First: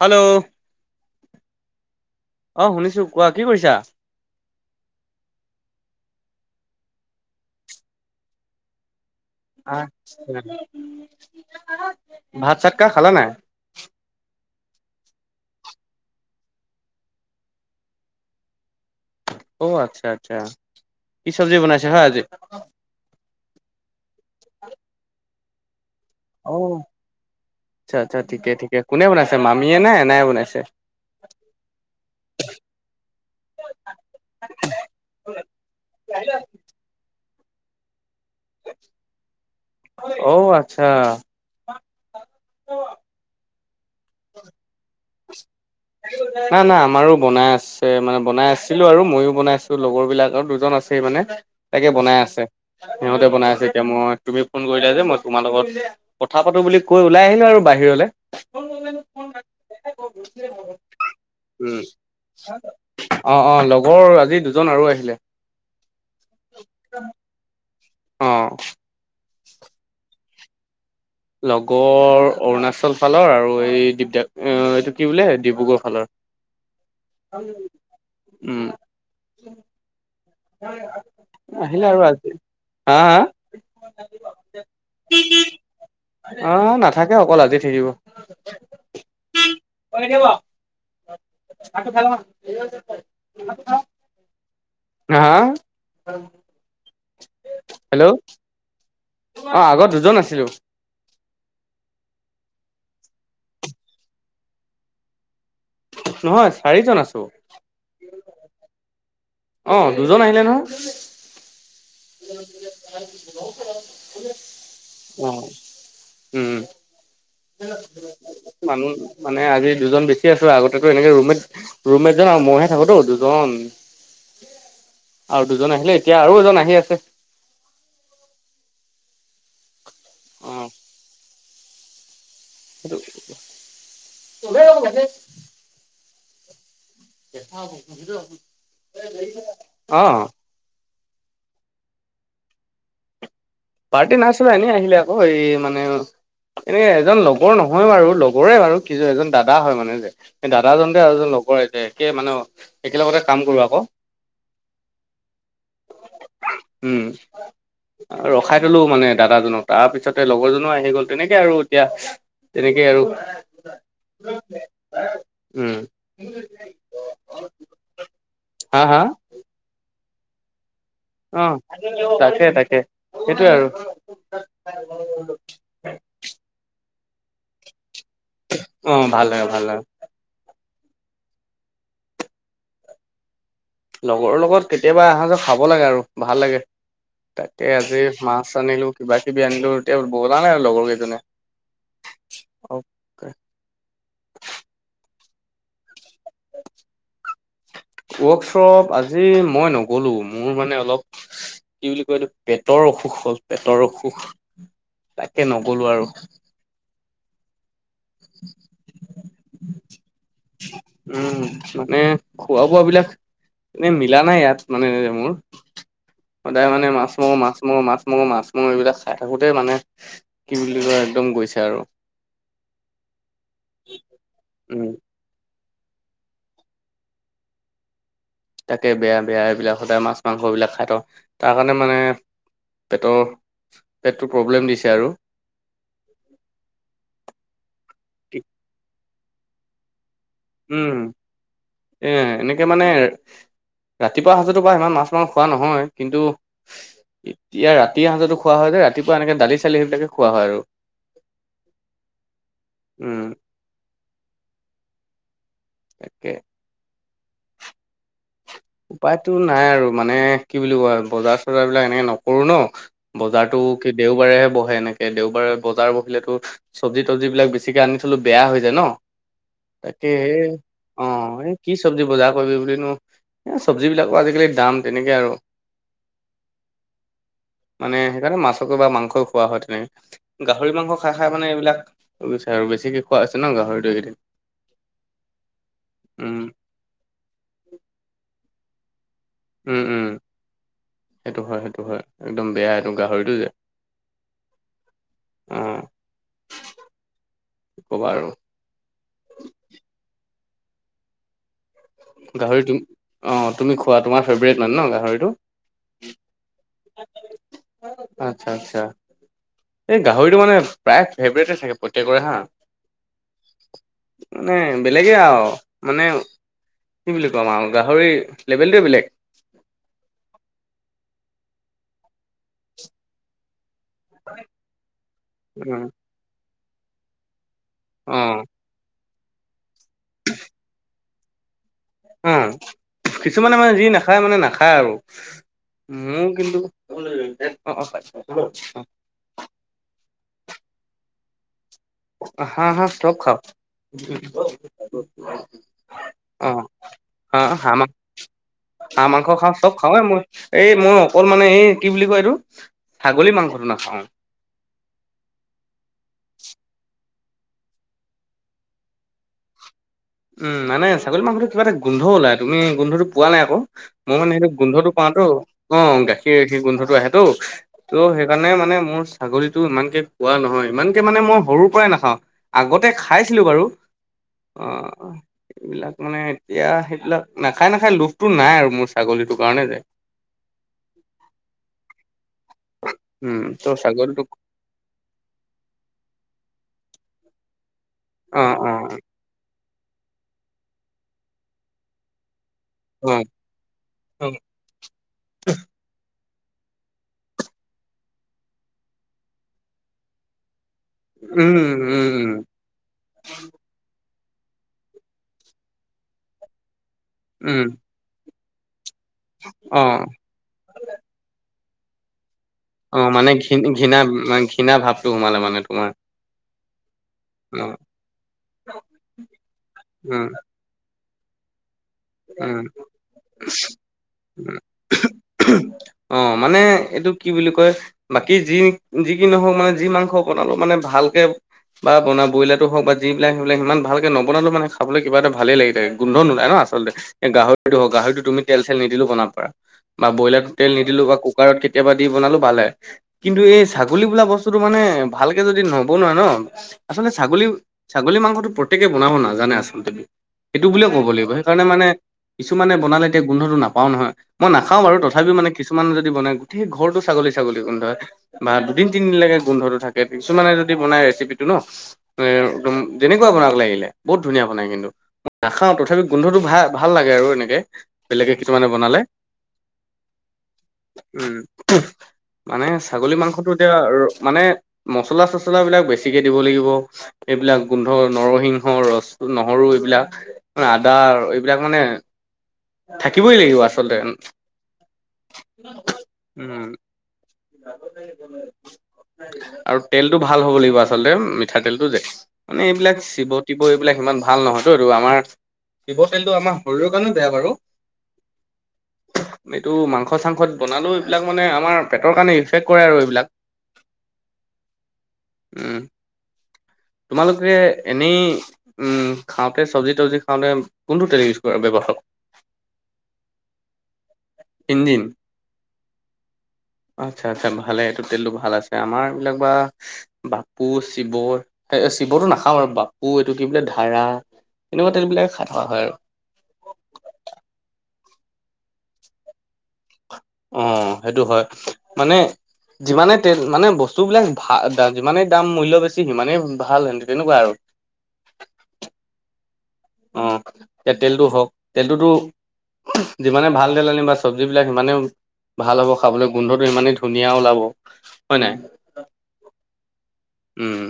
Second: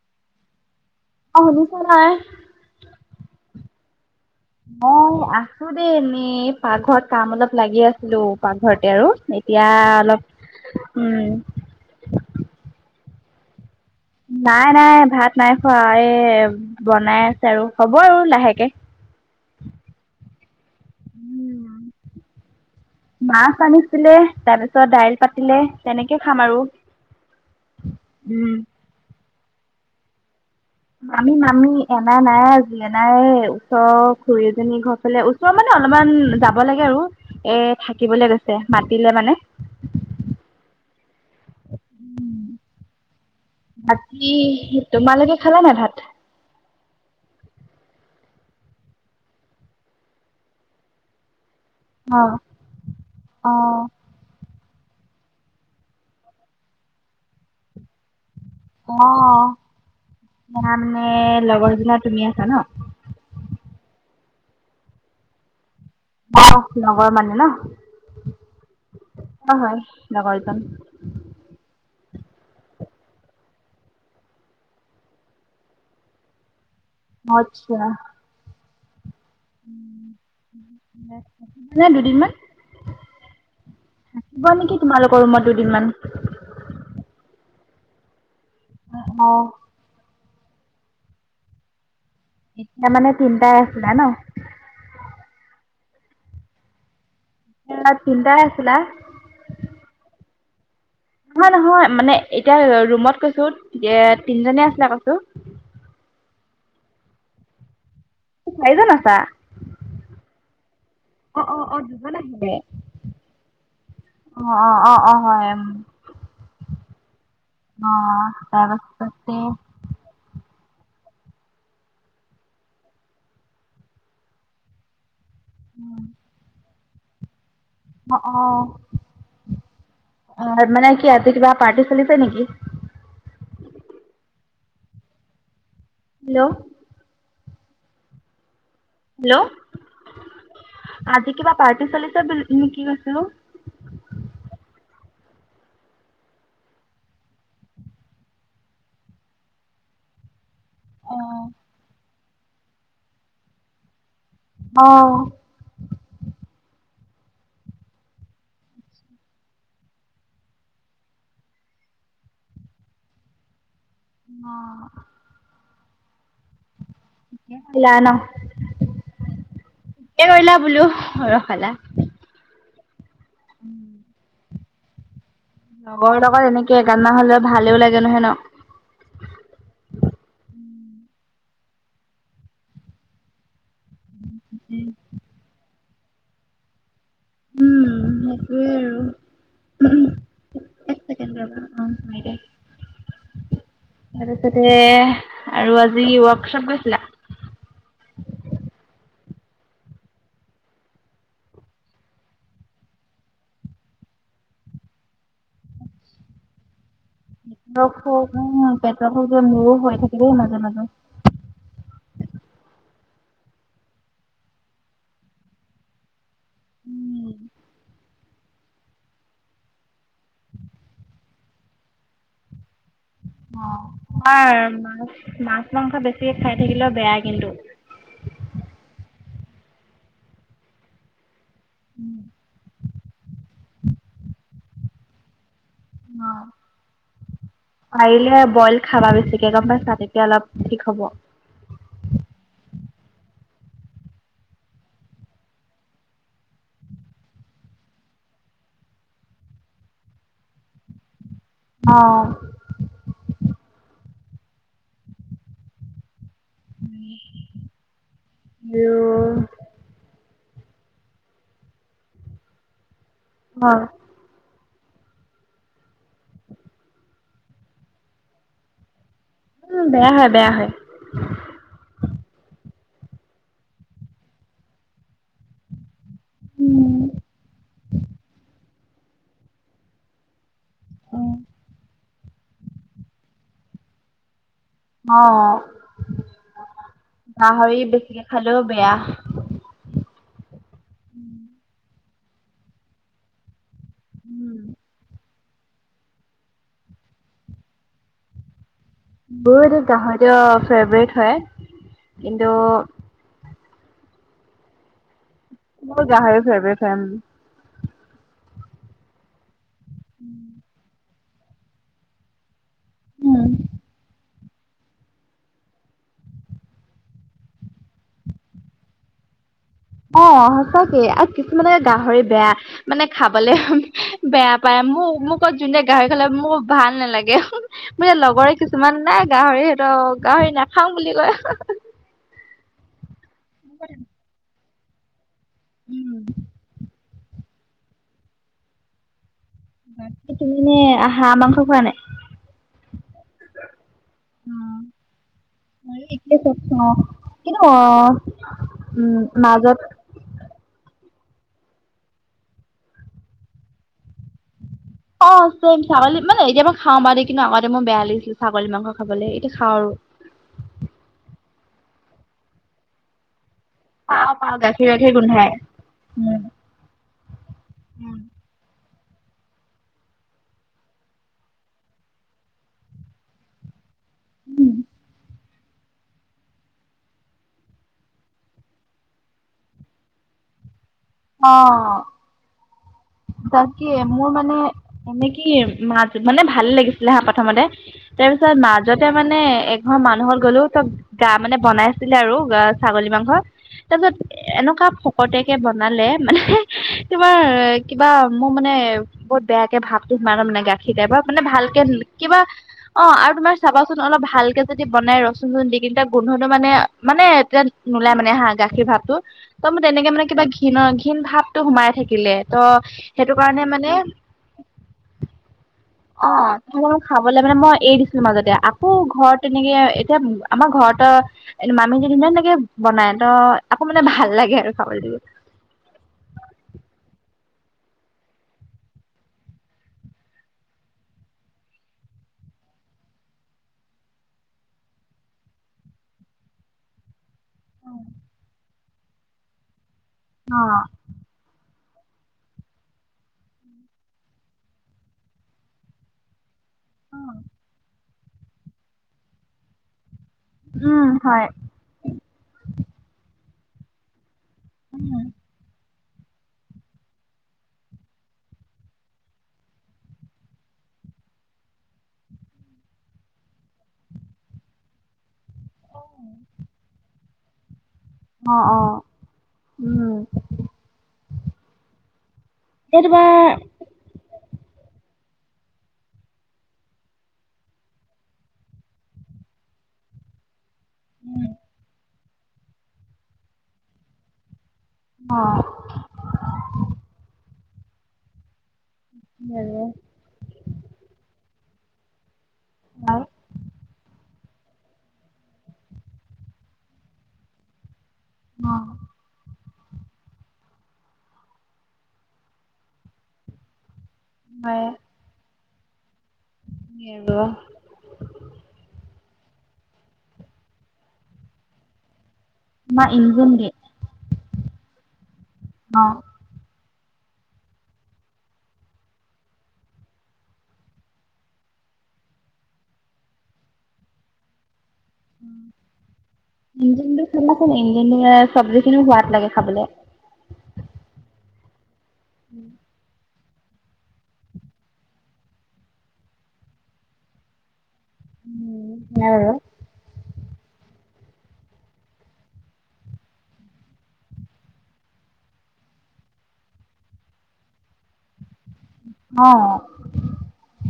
Hello অ শুনিছা নে নাই। অ শুনিছো কোৱা কি কৰিছা। মই আছো দেই এনেই পাকঘৰত কাম অলপ লাগি আছিলো পাকঘৰতে আৰু- এতিয়া অলপ উম, ভাত চাত কা খালা নে নাই? নাই নাই ভাত নাই খোৱা এই বনাই আছে আৰু হ'ব আৰু লাহেকে। অ আচ্ছা আচ্ছা, কি চবজি বনাইছে হয় আজি? মাছ আনিছিলে তাৰপিছত দাইল পাতিলে। তেনেকে খাম অ আৰু, আচ্ছা আচ্ছা ঠিকে উম। ঠিকে কোনে বনাইছে মামীয়ে নে এনাই বনাইছে? মামি মামি এনাই নাই আজি এনাই ওচৰ খুৰী এজনী ঘৰ ফালে- ওচৰ মানে অলপমান যাব লাগে আৰু এ থাকিবলৈ গৈছে, মাতিলে মানে। অ, আচ্ছা। অ। বাকী তোমালোকে খালা নাই ভাত? নাই নাই আমাৰো বনাই আছে মানে বনাই আছিলো আৰু মইও বনাই আছিলো লগৰ বিলাক আৰু দুজন আছে। সেই মানে তাকে বনাই অ'। আছে সিহঁতে অ', বনাই আছে এতিয়া মই- তুমি ফোন কৰিলা যে মই তোমাৰ লগত কথা পাতো বুলি কৈ ওলাই আহিলো আৰু বাহিৰলে। অঁ, মানে লগৰ উম জনে আৰু তুমি আছা ন? অ অ লগৰ আজি দুজন আৰু আহিলে। অ লগৰ মানে ন? অঁ' কৰ হয় লগৰজন? লগৰ অৰুণাচল ফালৰ আৰু এই এইটো কি বোলে ডিব্ৰুগড় ফালৰ। আচ্ছা। উম। মানে আহিলা আৰু দুদিনমান আজি হা হা। থাকিব নেকি তোমালোকৰ ৰুমত দুদিনমান? অ নাথাকে অকল আজি থাকিব। অঁ' অ দিব্য ভাতটো খাই লং আহ। এতিয়া মানে তিনিটাই আছিলে ন? আহা? [unintelligible] ইয়াত তিনিটাই আছিলা? অ' আগত দুজন আছিলো। নহয় নহয় মানে এতিয়া ৰুমত কৈছো এ তিনজনে আছিলে কৈছো? নহয় চাৰিজন আছো। চাৰিজন আছা! অ' দুজন আহিলে নহয়। অ, অ, অ- দুজন আহিলে। অ', অ', অ', অ', অঁ। হয়, উম, উম, অ', মানুহ তাৰপাছতে মানে আজি- দুজন বেছি আছো আগতে এনেকে ৰুমেট ৰুমেটজন আৰু মইহে থাকোতো দুজন- আৰু দুজন আহিলে এতিয়া আৰু এজন আহি আছে। অ', অ' মানে কি আছে কিবা পাৰ্টি চলিছে নেকি? [unintelligible] হেল্ল' হেল্ল' অ, আজি কিবা পাৰ্টি চলিছে ন' কি কৈছোঁ? পাৰ্টি নাছিলে এনেই আহিলে আকৌ এই মানে এ এজন লগৰ নহয় বাৰু লগৰে বাৰু কিযে এজন দাদা হয় মানে যে। এ দাদাজন যে আৰু এজন অ' লগৰ এতে একে মানে একেলগতে কাম কৰো আক অ', উম',। ৰখাই থলো মানে দাদাজনক তাৰপিছতে লগৰজনো আহি গ'ল তেনেকে আৰু এতিয়া। তেনেকেই আৰু। উম',। ওলাই ন হা হা ঠিকে কৰিলা বোলো অ', ৰখালা। তাকে তাকে সেইটোয়ে আৰু। লগৰ লগত এনেকে এ গান মাহাযে ভালো লাগে নহয় ন'। অ', ভাল লাগে ভাল লাগে। লগৰৰ লগত কেতিয়াবা আসাঁজৰ খাব লাগে আৰু ভাল লাগে। তাকে আজি উম মাছ সেইটোৱে আনিলো আৰু কিবা কিবি আনিলো এতিয়া বনালে লগৰ এক কিজনে। ছেকেণ্ড ৰবা অ',। তাৰপিছতে আৰু আজি ৱৰ্কশ্বপ গৈছিলা? ৱৰ্কশ্বপ আজি মই নগ'লো মোৰ মানে অলপ কি বুলি কয় এইটো পেটৰ অসুখ হ'ল পেটৰ অসুখ তাকে নগলো আৰু। পেটৰ অসুখ উম পেটৰ অসুখ মোৰো হৈ থাকে আ মাজে মাজে। উম, মানে খোৱা বোৱা বিলাক এনে মিলা নাই ইয়াত মানে মোৰ সদায় মানে মাছ মঙহ উম মাছ মঙহ মাছ মই মাছ মঙহ এইবিলাক খাই থাকোতে মানে কি বুলি কয় একদম গৈছে আৰু। অ' তোমাৰ উম মাছ মাছ মাংস বেছিকে খাই থাকিলেও বেয়া কিন্তু। তাকে বেয়া বেয়া এইবিলাক সদায় মাছ মাংসবিলাক খাই থ তাৰ কাৰণে মানে পেটৰ পেটটো প্ৰব্লেম দিছে আৰু। অ' পাৰিলে বইল খাবা বেছিকে গম পাইছা তেতিয়া অলপ ঠিক উম, হ'ব। এ এনেকে মানে ৰাতিপুৱা সাজতো বা ইমান মাছ মাংস খোৱা নহয় কিন্তু এতিয়া ৰাতিৰ সাজতো খোৱা হয় যে ৰাতিপুৱা এনেকে দালি চালি সেইবিলাকে খোৱা হয় আৰু। অ উম তাকে [unintelligible] এইটো নাই আৰু মানে কি বুলি কই আৰু বজাৰ চজাৰ বিলাক এনেকে নকৰো ন বজাৰতো অঁ দেওবাৰেহে বহে এনেকে দেওবাৰে বজাৰ বহিলেতো চব্জি-তব্জি বিলাক বেছিকে আনি থলে বেয়া হৈ যায় ন উম তাকে বেয়া হয় এ বেয়া হয়। অ এই কি চব্জি বজাৰ কৰিবি বুলি নো চব্জিবিলাকো আজিকালি দাম তেনেকে আৰু মানে সেইকাৰণে মাছকে বা মাংসই খোৱা হয় তেনেকে গাহৰি মাংস খাই খাই মানে এইবিলাক হৈছে আৰু বেছিকেই খোৱা হৈছে ন গাহৰিটো এইকেইদিন অ উম গাহৰি বেছিকে খালেও বেয়া। উম উম সেইটো হয় সেইটো হয় একদম বেয়া এইটো গাহৰিটো যে উম উম ক'বা আৰু মোৰোতো গাহৰিটো ফেভৰেট হয়। কিন্তু গাহৰিটো অ তুমি খোৱা তোমাৰ ফেভৰেট মানে ন গাহৰিটো। মোৰ গাহৰি ফেভৰিট হয় উম আচ্ছা আচ্ছা এই গাহৰিটো মানে প্ৰায় ফেভৰেট থাকে প্ৰত্যেকৰে হা উম মানে বেলেগে আৰু মানে কি বুলি কম আৰু গাহৰি লেভেলটোৱে বেলেগ অ সঁচাকে আৰু কিছুমানকে গাহৰি বেয়া মানে খাবলে বেয়া পায় মোক মোক কয় জোনে উম গাহৰি খালে মোৰ ভাল নালাগে। মোৰ এই অ লগৰ কিছুমানে গাহৰিটো গাহৰি নাখাওঁ বুলি কয় অ কিছুমানে মানে যি নাখায় মানে নাখায় আৰু মোৰ কিন্তু [unintelligible] তুমি হাঁহ মাংস খোৱা নাই হা হা চব খাও মাংস [unintelligible] হাঁহ উম মাংস খাওঁ, চব মাজত খাওঁয়ে মই এই মই অকল মানে এই কি বুলি কয় এইটো ছাগলী মাংস নাখাওঁ অ চম ছাগলী মানে এতিয়া মই খাওঁ বাৰু কিন্তু আগতে মোক বেয়া লাগিছিল ছাগলী মাংস খাবলৈ এতিয়া খাওঁ আৰু উম মানে ছাগলী মাংসটো কিবা এটা গোন্ধ ওলায় তুমি গোন্ধটো পোৱা নাই আকৌ মই মানে পাও সেইটো পাও গাখীৰ গোন্ধটো পাওঁ গাখীৰ তো গোন্ধাই অ গাখীৰ গাখীৰ গোন্ধটো আহেতো ত' উম সেইকাৰণে মানে মোৰ ছাগলীটো ইমানকে কোৱা নহয় ইমানকে মানে মই সৰুৰ পৰাই নাখাও। আগতে খাইছিলোঁ বাৰু অ উম এইবিলাক মানে এতিয়া সেইবিলাক নাখায় নাখায় লোভটো নাই আৰু মোৰ ছাগলীটোৰ কাৰণে যে [unintelligible] অ উম ত' তাকে ছাগলীটোক মোৰ মানে এনে কি মাছ মানে ভালে লাগিছিলে হা প্ৰথমতে অ তাৰপিছত অ মাছ যতে মানে এঘৰ মানুহত গ'লো গা মানে বনাইছিলে আৰু গা ছাগলী অ মাংস তাৰ পিছত অ এনেকুৱা ফকতীয়াকে বন বনালে মানে তোমাৰ কিবা মোৰ মানে বহুত বেয়াকে ভাবটো সোমালে মানে গাখীৰ টাইপৰ মানে উম উম ভালকে উম কিবা অ আৰু তোমাৰ চাবাচোন অলপ ভালকে যদি বনাই ৰচুন ৰচুন দি কেইটা গোন্ধটো মানে মানে এতিয়া উম নোলাই মানে হা গাখীৰ ভাতটো অ ত' এনেকে মানে কিবা ঘীণৰ ঘীণ ভাৱতো সোমাই থাকিলে ত অ মানে সেইটো ঘিণ কাৰণে মানে ঘৃণা ঘৃণা ভাৱটো সোমালে মানে তোমাৰ অ তোমাৰ খাবলৈ মানে অ মই এৰি দিছিলো মাজতে আকৌ ঘৰত তেনেকে এতিয়া উম আমাৰ ঘৰত এ মামি যদি ইমাননেকে বনাই ত আকৌ মানে ভাল উম লাগে আৰু খাবলৈ অ মানে এইটো কি বুলি কয় বাকী যি যি কি নহওক মানে যি মাংস বনালো মানে ভালকে বা বনা ব্ৰইলাৰো হওক বা যিবিলাক সবিলাক ইমান ভালকে নবনালো মানে খাবলৈ কিবা এটা ভাল লাগি থাকে গোন্ধ নুলাই ন আচলতে এ গাহৰিটো হ গাহৰিটো তুমি তেল চেল নিদিলো বনাব পাৰা বা ব্ৰইলাৰো অ তেল নিদিলো বা কুকাৰত কেতিয়াবা দি বনালো ভালে কিন্তু এই ছাগলী বোলা বস্তুতটো মানে ভালকে যদি নব নোৱা ন আচলতে ছাগলী ছাগলী মাংসটো প্ৰত্যেকে বনাব নাজানে আচলতে সেইটো বুলিয়ে ক'ব উম লাগিব হয় সেইকাৰণে মানে কিছুমানে বনালে এতিয়া গোন্ধটো নাপাও নহয় মই নাখাওঁ বাৰু তথাপিও মে কিছুমান যদি বনাই গোটেই ঘৰৰতটো ছাগলী ছাগলী গোন্ধ হয় বা দুদিন তিনদিনিলৈকে গোন্ধটো থাকে কিছুমানে যদি বনাই ৰেচিপিটো ন? এ, একদম যেনেকুৱা বনাক লাগিলে, বহুত ধুনীয়া বনাই কিন্তু। নাখাওঁ তথাপি গোন্ধটো ভা-ভাল লাগে আৰু এনেকে, বেলেগে অ কিছুমানে অ বনালে। উম উম, মানে এই ছাগলী তোমাৰ মাংসটো এতিয়া ৰ মানে মচলা চচলাবিলাক বেছিকে দিব লাগিব। এইবিলাক গোন্ধ নৰসিংহ, ৰচ নহৰু এইবিলাক। আদা এইবিলাক মানে থাকিবই লাগিব আচলতে। অ [unintelligible] উম। হয় [unintelligible] আৰু তেলটো ভাল হ'ব লাগিব আচলতে, মিঠাতেলটো যে। মানে এইবিলাক অ শিৱত তিব এইবিলাক ইমান ভাল নহয়তো আৰু আমাৰ, তিব তেলটো আমাৰ শৰীৰৰ কাৰণেও বেয়া বাৰু। অ'। এইটো মাংস চাংসত বনালেও এইবিলাক মানে আমাৰ পেটৰ কাৰণে ইনফেক্ট কৰে আৰু এইবিলাক। হয়। উম। তোমালোকে এনেই উম, খাওঁতে চব্জি তব্জি খাওঁতে কোনটো তেল ইউজ কৰা ব্যয়ৱহা মা ইনগুন গে। ইঞ্জিন? অ'। আচ্ছা আচ্ছা ভালে, এইটো তেলতো ভাল আছে, আমাৰবিলাক বা বাপু, শিৱৰ। তে শিৱতটো নাখাওঁ আৰু বাপু এইটো কি বোলে ধাৰা এনেকুৱা তেলবিলাকে খাই থকা হয় আৰু। ইঞ্জিনটো খাবাচোন, ইঞ্জিন দিলে চব্জিখিনিও সোৱাদ লাগে খাবলৈ। অ' সেইটো হয়, মানে উম। যিমানে তে মানে বস্তুবিলাক ভা দা-যিমানেই দাম মূল্য বেছি সিমানেই ভাল হেন তেনেকুৱা আৰু। উম, [unintelligible] অ' তে তেলটো হওক, তেলটোতো যিমানে ভাল তেল আনিবা চব্জবিলাক সিমানে ভাল হ'ব খাবলৈ, গোন্ধটো ইমানেই ধুনীয়া ওলাব। হয় নাই? অ'। উম,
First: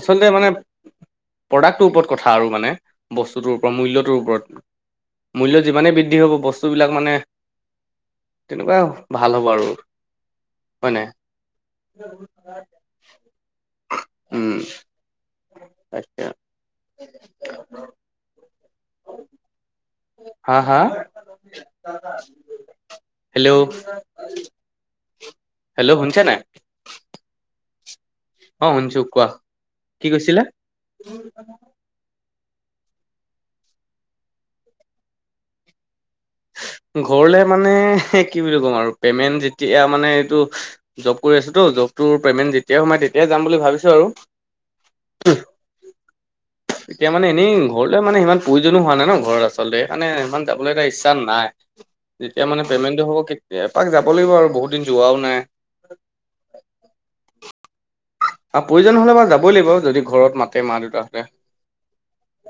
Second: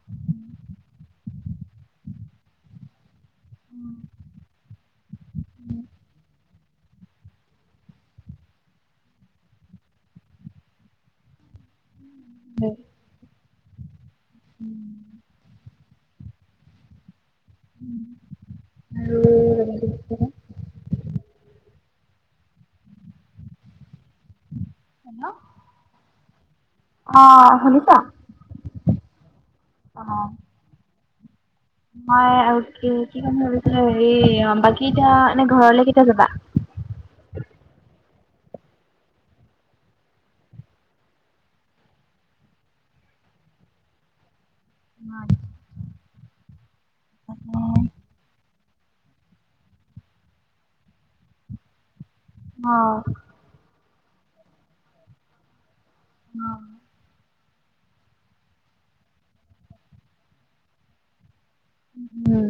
আচলতে মানে প্ৰডাক্টটোৰ ওপৰত কথা আৰু মানে। বস্তুটোৰ ওপৰত, মূল্যটোৰ ওপৰত, মূল্য যিমানে বৃদ্ধি হ'ব বস্তুবিলাক মানে তেনেকুৱা ভাল হ'ব আৰু। হয় নাই? উম, আচ্ছা। উ, আৰু হা, হা? হেল্ল'। হেল্ল'। হেল্ল' শুনিছা নাই? অ' শুনিছা? অ' শুনিছোঁ কোৱা, কি অ' কৈছিলা? মই আৰু কি কি ক'ম ভাবিছিলোঁ, হেৰি বাকি এতিয়া এনে ঘৰলে কেতিয়া যাবা? ঘৰলে মানে কি বুলি ক'ম আৰু পেমেণ্ট যেতিয়া মানে এইটো জব কৰি আছোঁতো, জবটোৰ পেমেণ্ট যেতিয়াই সোমাই তেতিয়াই যাম বুলি ভাবিছোঁ আৰু। [unintelligible] এতিয়া মানে অ' এনেই উম ঘৰলৈ মানে ইমান প্ৰয়োজনো হোৱা নাই ন ঘৰত আচলতে সেইকাৰণে ইমান যাবলৈ এটা ইচ্ছা নাই যেতিয়া মানে পেমেণ্টটো হ'ব কে এপাক যাব লাগিব আৰু বহুত দিন যোৱাও নাই অ আও প্ৰয়োজন হ'লে বাও যাবই লাগিব যদি ঘৰত মাতে মা দেউতাহঁতে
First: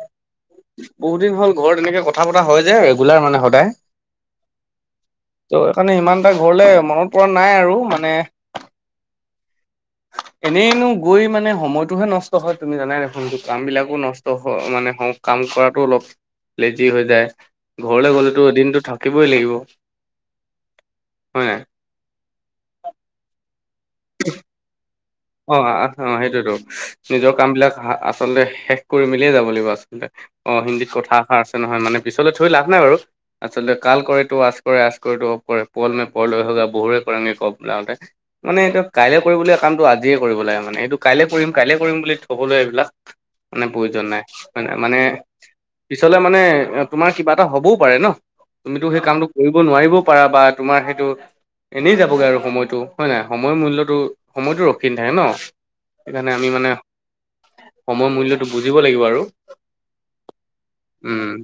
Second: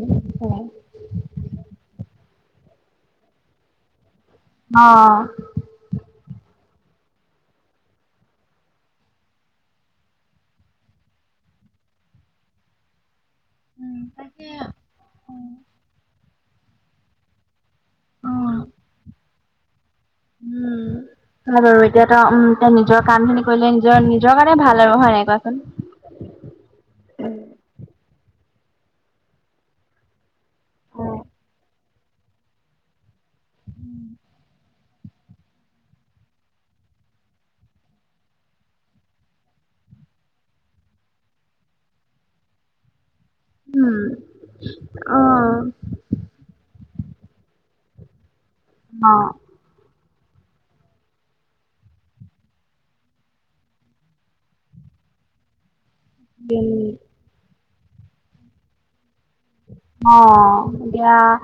বহুত দিন হ'ল ঘৰত এনেকে কথা পতা হয় যে ৰেগুলাৰ মানে সদায় অ অ ত' সেইকাৰণে সিমান এটা ঘৰলে মনত পৰা নাই আৰু মানে এনেইনো গৈ মানে সময়তটোহে নষ্ট হয় তুমি জানাই দেখোন কামবিলাকো উম নষ্ট তাকে হয় মানে হওঁ কাম কৰাটো অলপ লেজি হৈ যায় ঘৰলে গলেতো অ' এদিনতো থাকিবই লাগিব উম হয় বাৰু এতিয়া তো উম নিজৰ কাম খিনি কৰিলে নিজৰ নিজৰ কাৰণে ভাল আৰু হয় নাই কোৱা অ অ সেইটোতো নিজৰ কাম বিলাক আচলতে শেষ কৰি মেলিয়ে যাব লাগিব আচলতে অ হিন্দীত কথা এষাৰ আছে নহয় মানে পিছলৈ থৈ লাভ নাই বাৰু আচলতে কাল কৰেতো আজ কৰে আজ কেত আব পল মে পলৈ হোগা বহুৰে কৰেগে কব বোলাগতে মানে কাইলৈ কৰিবলগীয়া কামটো আ আজিয়ে কৰিব লাগে মানে এইটো কাইলে কৰিম কাইলে কৰিম বুলি থবলৈ এইবিলাক মানে উম প্ৰয়োজন নাই হয় নাই মানে অ' পিছলে মানে তোমাৰ কিবা এটা হবও পাৰে ন তুমিতো সেই কামটো অ' কৰিব নোৱাৰিব পাৰা বা তোমাৰ সেইটো এনেই যাবগৈ আৰু সময়টো হয় নাই সময়ৰ মূল্যটো সময়টো ৰখ ৰখি নাথাকে ন, সেইকাৰণে আমি মানে সময় মূল্যতো বুজিব লাগিব আৰু অ এতিয়া উম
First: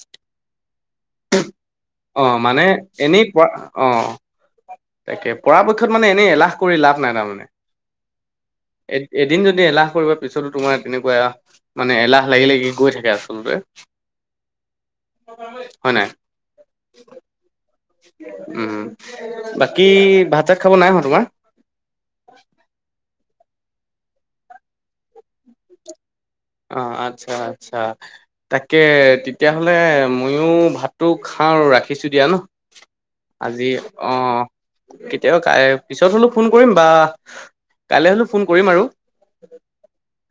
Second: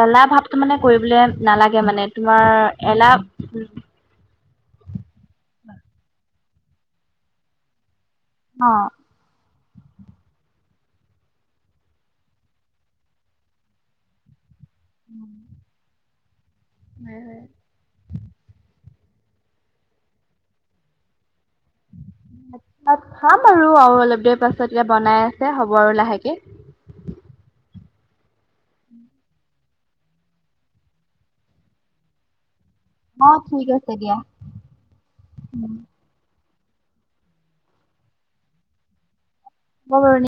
এলাহ ভাৱতো মানে কৰিবলে নালাগে মানে অ তোমাৰ মানে এলাহ এনেই পৰা অ তাকে পৰাপক্ষত মানে এনেই এলাহ কৰি লাভ নাই তাৰমানে অ এ এদিন যদি এলাহ কৰিব পিছতো তোমাৰ তেনেকুৱা মানে এলাহ লাগি লাগি গৈ থাকে আচলতে, হয় নাই হয় হয় উম বাকী ভাত চাত খাব নাই হোৱা তোমাৰ ভাত চাত খাম আৰু আও অলপ দেৰি পাছত এতিয়া বনাই আছে হ'ব আৰু লাহেকে অ আচ্ছা আচ্ছা তাকে তেতিয়াহ'লে ময়ো ভাতটো খাওঁ আৰু ৰাখিছো দিয়া ন অ আজি ঠিক আছে অ দিয়া। কেতিয়াবা পিছত হলো ফোন কৰিম বা কাইলৈ হলো ফোন কৰিম আৰু হ'ব বাৰু নি